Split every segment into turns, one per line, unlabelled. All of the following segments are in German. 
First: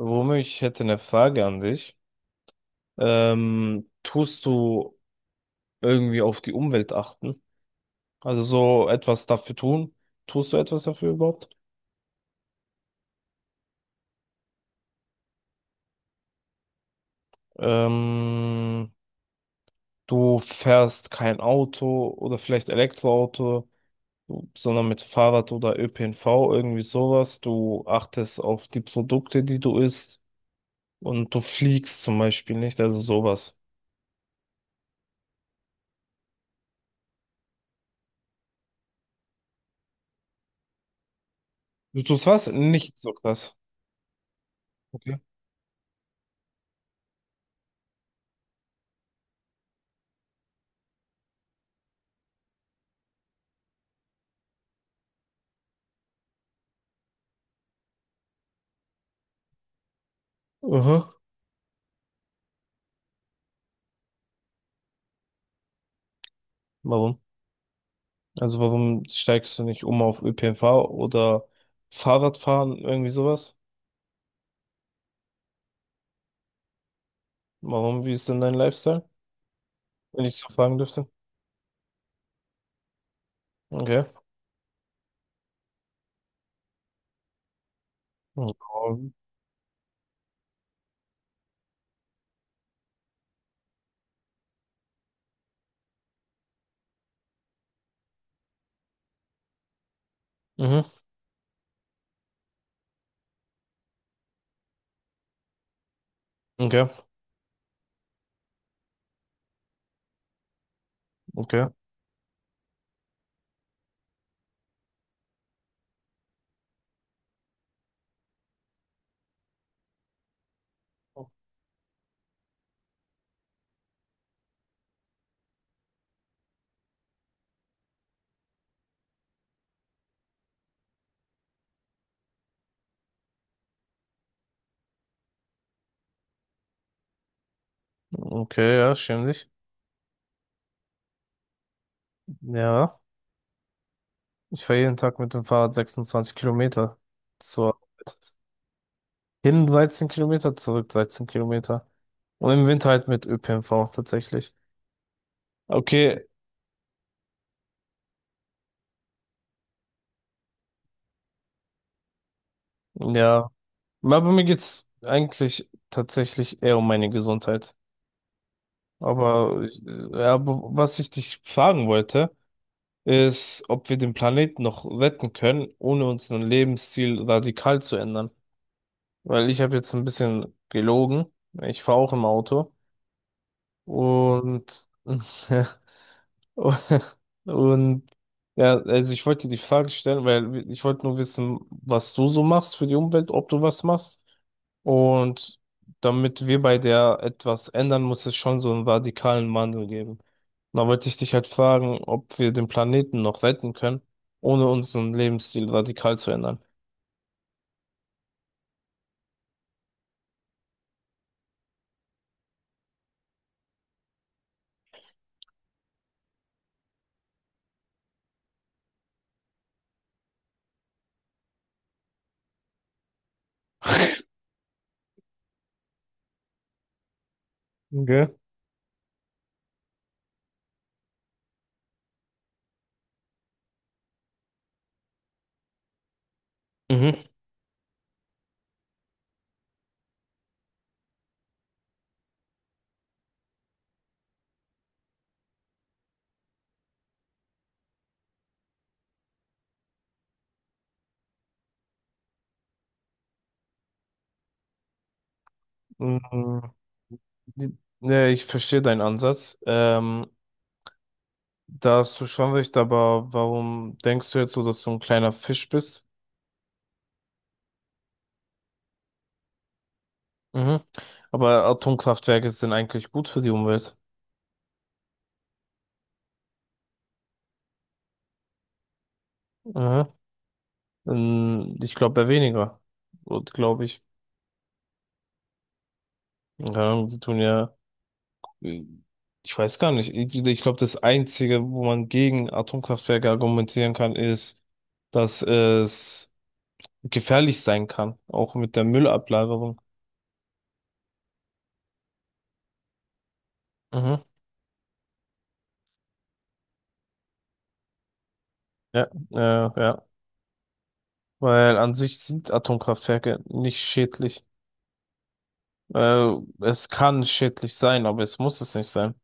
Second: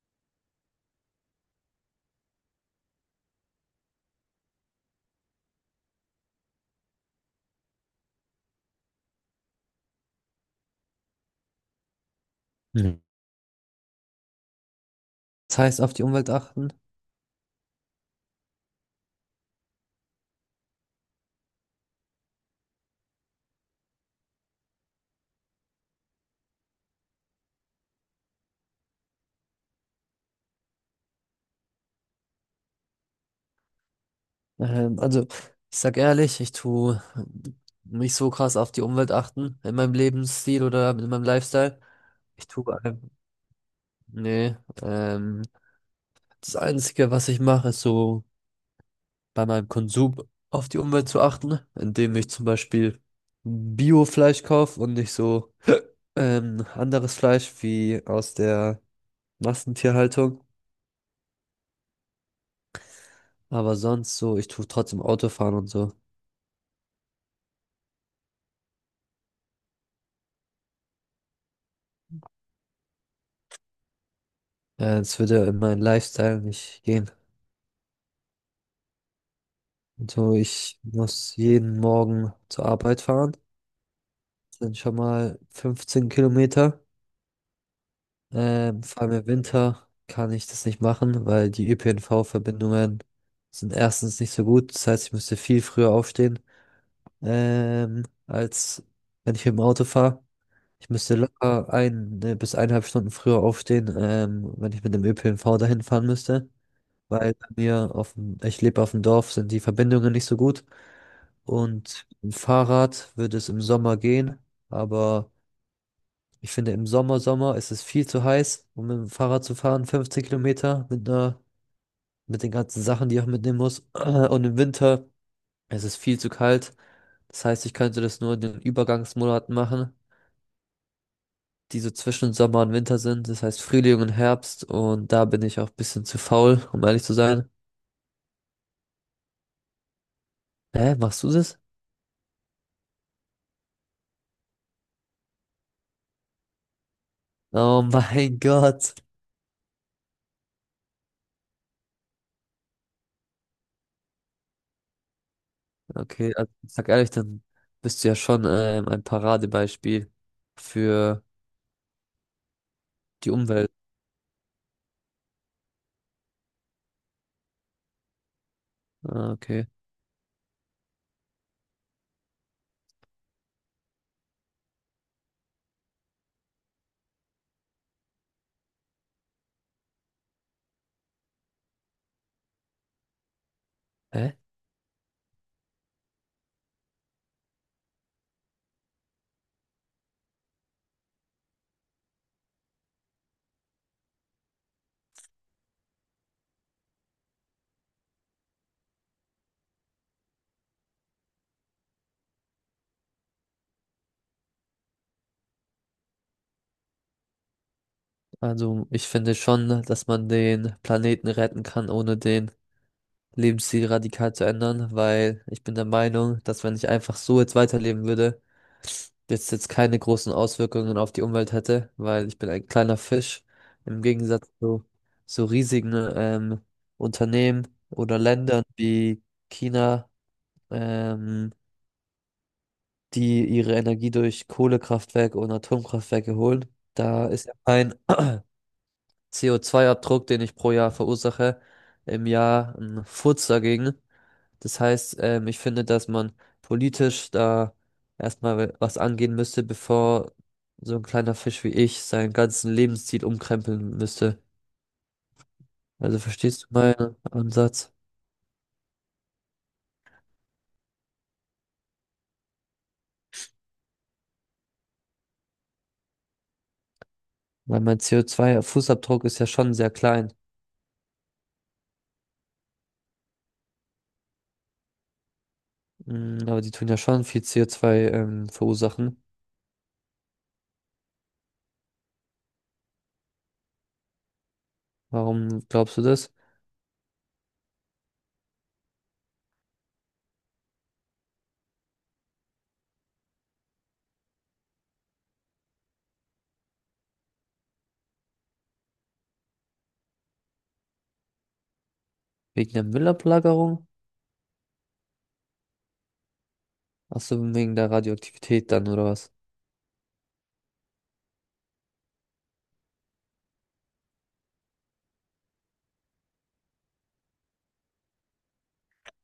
Romeo, ich hätte eine Frage an dich. Tust du irgendwie auf die Umwelt achten? Also so etwas dafür tun? Tust du etwas dafür überhaupt?
Mhm. Das heißt, auf die Umwelt achten.
Ähm, du fährst kein Auto oder vielleicht Elektroauto, sondern mit Fahrrad oder ÖPNV, irgendwie sowas. Du achtest auf die Produkte, die du isst, und du fliegst zum Beispiel nicht, also sowas.
Also, ich sag ehrlich, ich tue nicht so krass auf die Umwelt achten in meinem Lebensstil oder in meinem Lifestyle.
Du tust
Ich
was?
tue,
Nicht so krass.
nee,
Okay.
ähm, das Einzige, was ich mache, ist so bei meinem Konsum auf die Umwelt zu achten, indem ich zum Beispiel Bio-Fleisch kaufe und nicht so anderes Fleisch wie aus der Massentierhaltung.
Aha.
Aber sonst so, ich tue trotzdem Autofahren und so.
Warum? Also warum steigst du nicht um auf ÖPNV oder Fahrradfahren, irgendwie sowas?
Ja, das würde ja in meinen Lifestyle nicht gehen.
Warum, wie ist denn dein Lifestyle, wenn
So,
ich so fragen
ich
dürfte?
muss jeden Morgen zur Arbeit fahren.
Okay.
Das sind schon mal 15 Kilometer.
Ja,
Vor allem im Winter kann ich das nicht machen, weil die ÖPNV-Verbindungen sind erstens nicht so gut. Das heißt, ich müsste viel früher aufstehen, als wenn ich mit dem Auto fahre. Ich
mhm.
müsste locker ein bis eineinhalb Stunden früher aufstehen, wenn ich mit dem ÖPNV dahin fahren müsste.
Okay,
Weil bei mir auf dem, ich lebe auf dem Dorf, sind die Verbindungen nicht so gut
okay,
und mit dem Fahrrad würde es im Sommer gehen, aber ich finde im Sommer, Sommer ist es viel zu heiß, um mit dem Fahrrad zu fahren, 15 Kilometer mit einer, mit den ganzen Sachen, die ich auch mitnehmen muss und im Winter ist es viel zu kalt, das heißt, ich könnte das nur in den Übergangsmonaten machen, die so zwischen Sommer und Winter sind, das heißt Frühling und Herbst und da bin ich auch ein bisschen zu faul, um ehrlich zu sein.
okay, ja, schäm dich.
Hä, machst du das?
Ja, ich fahre jeden Tag mit dem Fahrrad 26 Kilometer. Zur
Oh mein Gott.
hin 13 Kilometer, zurück 13 Kilometer. Und im Winter halt mit ÖPNV tatsächlich. Okay,
Okay, also ich sag ehrlich, dann bist du ja schon ein Paradebeispiel für die
ja.
Umwelt.
Aber mir geht's eigentlich tatsächlich eher um meine Gesundheit.
Ah, okay.
Aber was ich dich fragen wollte, ist, ob wir den Planeten noch retten können, ohne unseren Lebensstil radikal zu ändern. Weil ich habe jetzt ein bisschen gelogen. Ich fahre auch im Auto.
Hä?
Und und ja, also ich wollte dir die Frage stellen, weil ich wollte nur wissen, was du so machst für die Umwelt, ob du was machst. Und damit wir bei der etwas ändern, muss es schon so einen radikalen Wandel geben. Und da wollte ich dich halt fragen, ob wir den Planeten noch retten können, ohne unseren Lebensstil radikal zu ändern.
Also ich finde schon, dass man den Planeten retten kann, ohne den Lebensstil radikal zu ändern, weil ich bin der Meinung, dass wenn ich einfach so jetzt weiterleben würde, jetzt keine großen Auswirkungen auf die Umwelt hätte, weil ich bin ein kleiner Fisch im Gegensatz zu so riesigen Unternehmen oder
Okay.
Ländern wie China. Ähm, Die ihre Energie durch Kohlekraftwerke und Atomkraftwerke holen. Da
Mhm.
ist ja mein CO2-Abdruck, den ich pro Jahr verursache, im Jahr ein Furz dagegen. Das heißt, ich finde, dass man politisch da erstmal was angehen müsste, bevor so ein kleiner Fisch wie ich seinen ganzen Lebensstil umkrempeln müsste. Also verstehst
Mhm.
du meinen
Die-
Ansatz?
Ne, ich verstehe deinen Ansatz. Da hast du schon recht, aber warum denkst du jetzt so, dass du ein kleiner Fisch bist?
Weil mein CO2-Fußabdruck ist ja schon sehr klein.
Mhm. Aber Atomkraftwerke sind eigentlich gut für die Umwelt.
Aber die tun ja schon viel CO2, verursachen.
Mhm. Ich glaube, eher weniger. Und glaube ich.
Warum glaubst du das?
Keine Ahnung, sie tun ja, äh, ich weiß gar nicht. Ich glaube, das Einzige, wo man gegen Atomkraftwerke argumentieren kann, ist, dass es gefährlich sein kann. Auch mit der Müllablagerung.
Wegen der Müllablagerung?
Mhm.
Ach so, wegen der Radioaktivität dann, oder
Ja,
was?
ja. Weil an sich sind Atomkraftwerke nicht schädlich. Äh, Es kann schädlich sein, aber es muss es nicht sein.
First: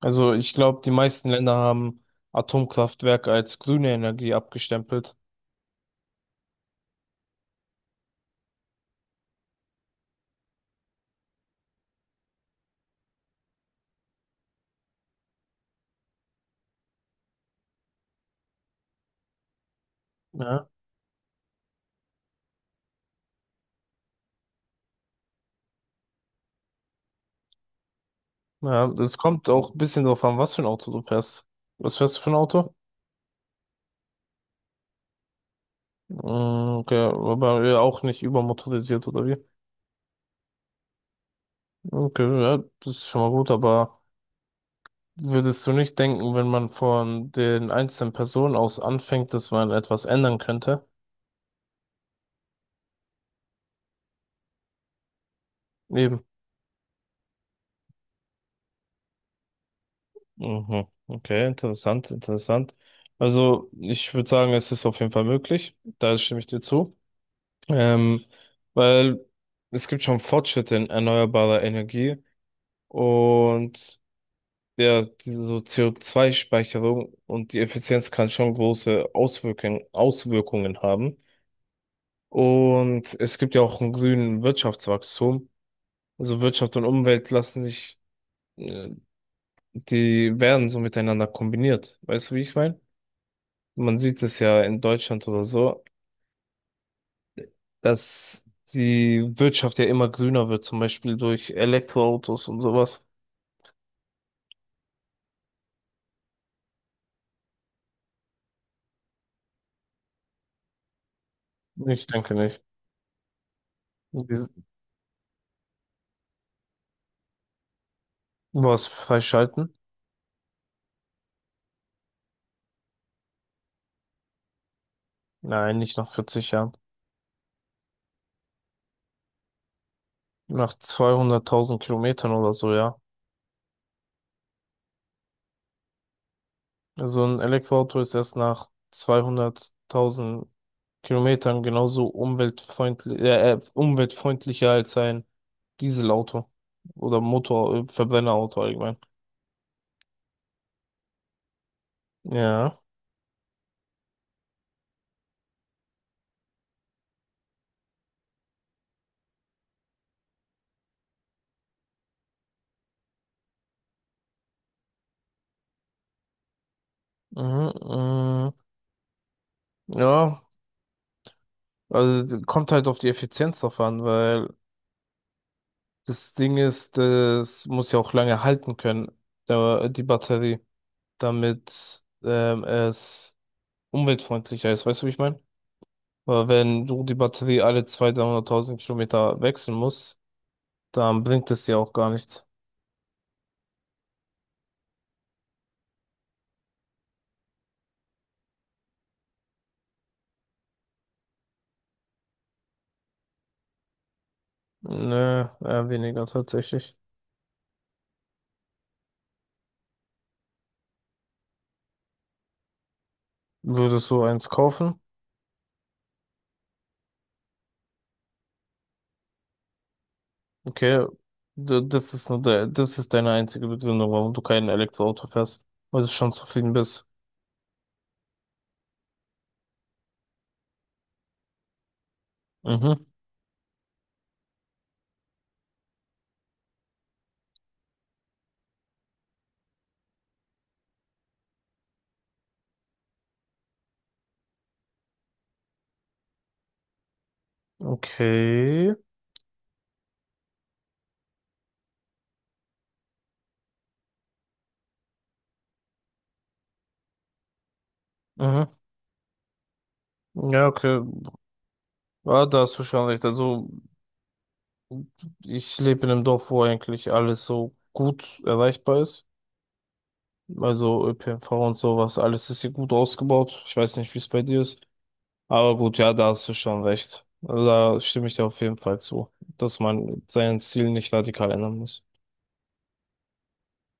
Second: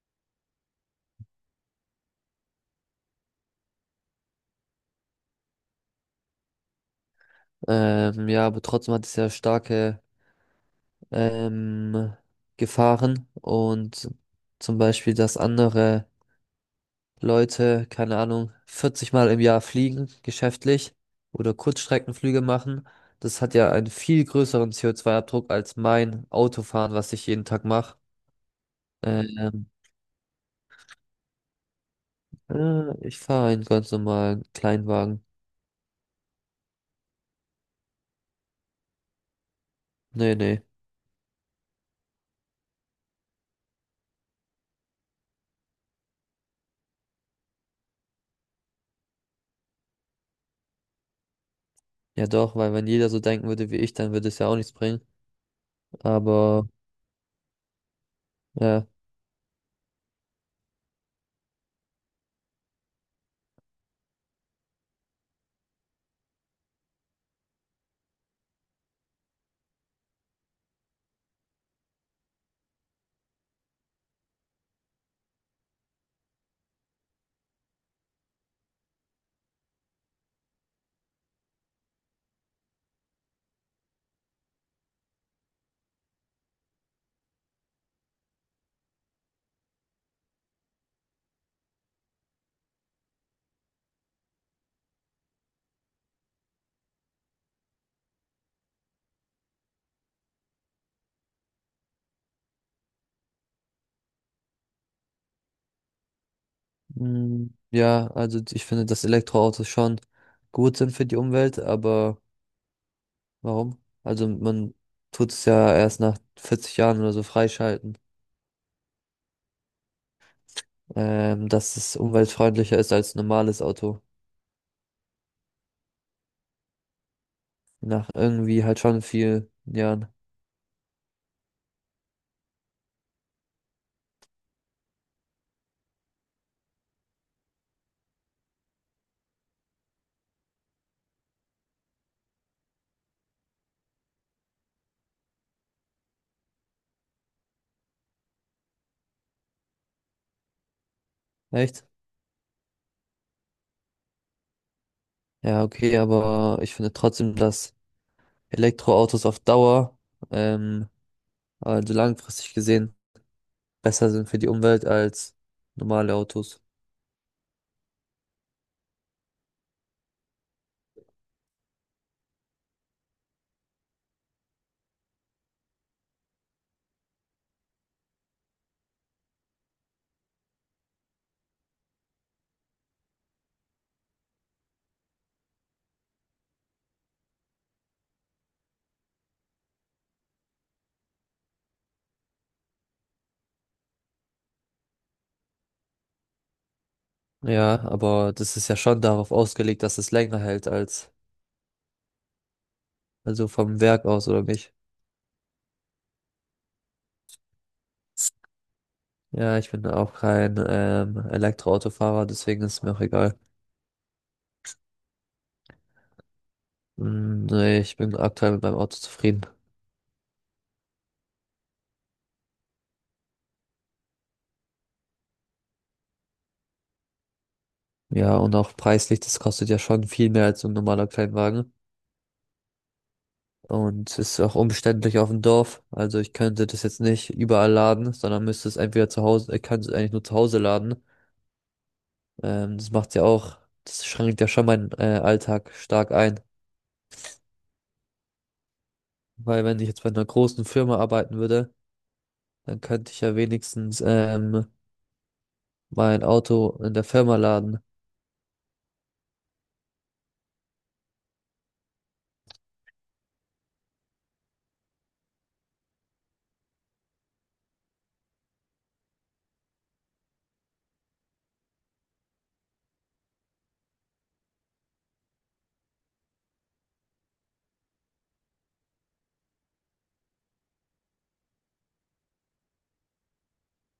Also ich glaube, die meisten Länder haben Atomkraftwerke als grüne Energie abgestempelt.
Ja, aber trotzdem hat es ja starke ähm, Gefahren und zum Beispiel, dass andere Leute, keine Ahnung, 40 Mal im Jahr fliegen,
Ja.
geschäftlich oder Kurzstreckenflüge machen. Das hat ja einen viel größeren CO2-Abdruck als mein Autofahren, was ich jeden Tag mache.
Ja, das kommt
Ähm,
auch ein bisschen drauf an, was für ein Auto du fährst. Was fährst du für ein Auto?
ich fahre einen ganz normalen Kleinwagen.
Mm, okay, aber ja, auch nicht übermotorisiert oder wie?
Nee, nee.
Okay, ja, das ist schon mal gut, aber würdest du nicht denken, wenn man von den einzelnen Personen aus anfängt, dass man etwas ändern könnte?
Ja doch, weil wenn jeder so denken würde wie ich, dann würde es ja auch nichts bringen.
Eben.
Aber ja,
Mhm. Okay, interessant, interessant. Also ich würde sagen, es ist auf jeden Fall möglich. Da stimme ich dir zu. Ähm, weil es gibt schon Fortschritte in erneuerbarer Energie, und ja, diese so co zwei speicherung und die Effizienz kann schon große Auswirkungen haben. Und es gibt ja auch einen grünen Wirtschaftswachstum. Also Wirtschaft und Umwelt lassen sich, äh, die werden so miteinander kombiniert. Weißt du, wie ich meine? Man sieht es ja in Deutschland oder so, dass die Wirtschaft ja immer grüner wird, zum Beispiel durch Elektroautos und sowas.
ja, also ich finde, dass Elektroautos schon gut sind für die Umwelt,
Ich
aber
denke nicht.
warum? Also
Wir-
man tut es ja erst nach 40 Jahren oder so freischalten,
Was freischalten?
dass es umweltfreundlicher ist als ein normales Auto.
Nein, nicht nach 40 Jahren.
Nach irgendwie halt schon vielen Jahren.
Nach 200.000 Kilometern oder so, ja. Also ein Elektroauto ist erst nach 200.000 Kilometern genauso umweltfreundlich, umweltfreundlicher als ein Dieselauto oder Motor, Verbrennerauto allgemein.
Echt?
Ja.
Ja, okay, aber ich finde trotzdem, dass Elektroautos auf Dauer, ähm, also langfristig gesehen, besser sind für die Umwelt als normale Autos.
Mhm, mh. Ja, also kommt halt auf die Effizienz drauf an, weil das Ding ist, das muss ja auch lange halten können, die Batterie, damit es umweltfreundlicher ist. Weißt du, wie ich meine? Weil wenn du die Batterie alle 200.000, 300.000 Kilometer wechseln musst, dann bringt es dir auch gar nichts.
Ja, aber das ist ja schon darauf ausgelegt, dass es länger hält als, also vom Werk aus oder nicht.
Nö, eher weniger tatsächlich.
Ja, ich bin auch kein Elektroautofahrer, deswegen ist es mir auch egal.
Würdest du eins kaufen?
Nee, ich bin aktuell mit meinem Auto zufrieden.
Okay, das ist nur das ist deine einzige Begründung, warum du kein Elektroauto fährst, weil du schon zufrieden bist.
Ja, und auch preislich, das kostet ja schon viel mehr als so ein normaler Kleinwagen.
Mhm,
Und ist auch umständlich auf dem Dorf. Also ich könnte das jetzt nicht überall laden, sondern müsste es entweder zu Hause, ich kann es eigentlich nur zu Hause laden. Das macht's ja auch, das schränkt ja schon meinen Alltag stark ein.
okay.
Weil wenn ich jetzt bei einer großen Firma arbeiten würde, dann könnte ich ja wenigstens mein Auto in der Firma laden.
Mhm. Ja, okay. Ja, da hast du schon recht. Also, ich lebe in einem Dorf, wo eigentlich alles so gut erreichbar ist. Also ÖPNV und sowas, alles ist hier gut ausgebaut. Ich weiß nicht, wie es bei dir ist. Aber gut, ja, da hast du schon recht. Also, da stimme ich dir auf jeden Fall zu, dass man sein Ziel nicht radikal ändern muss.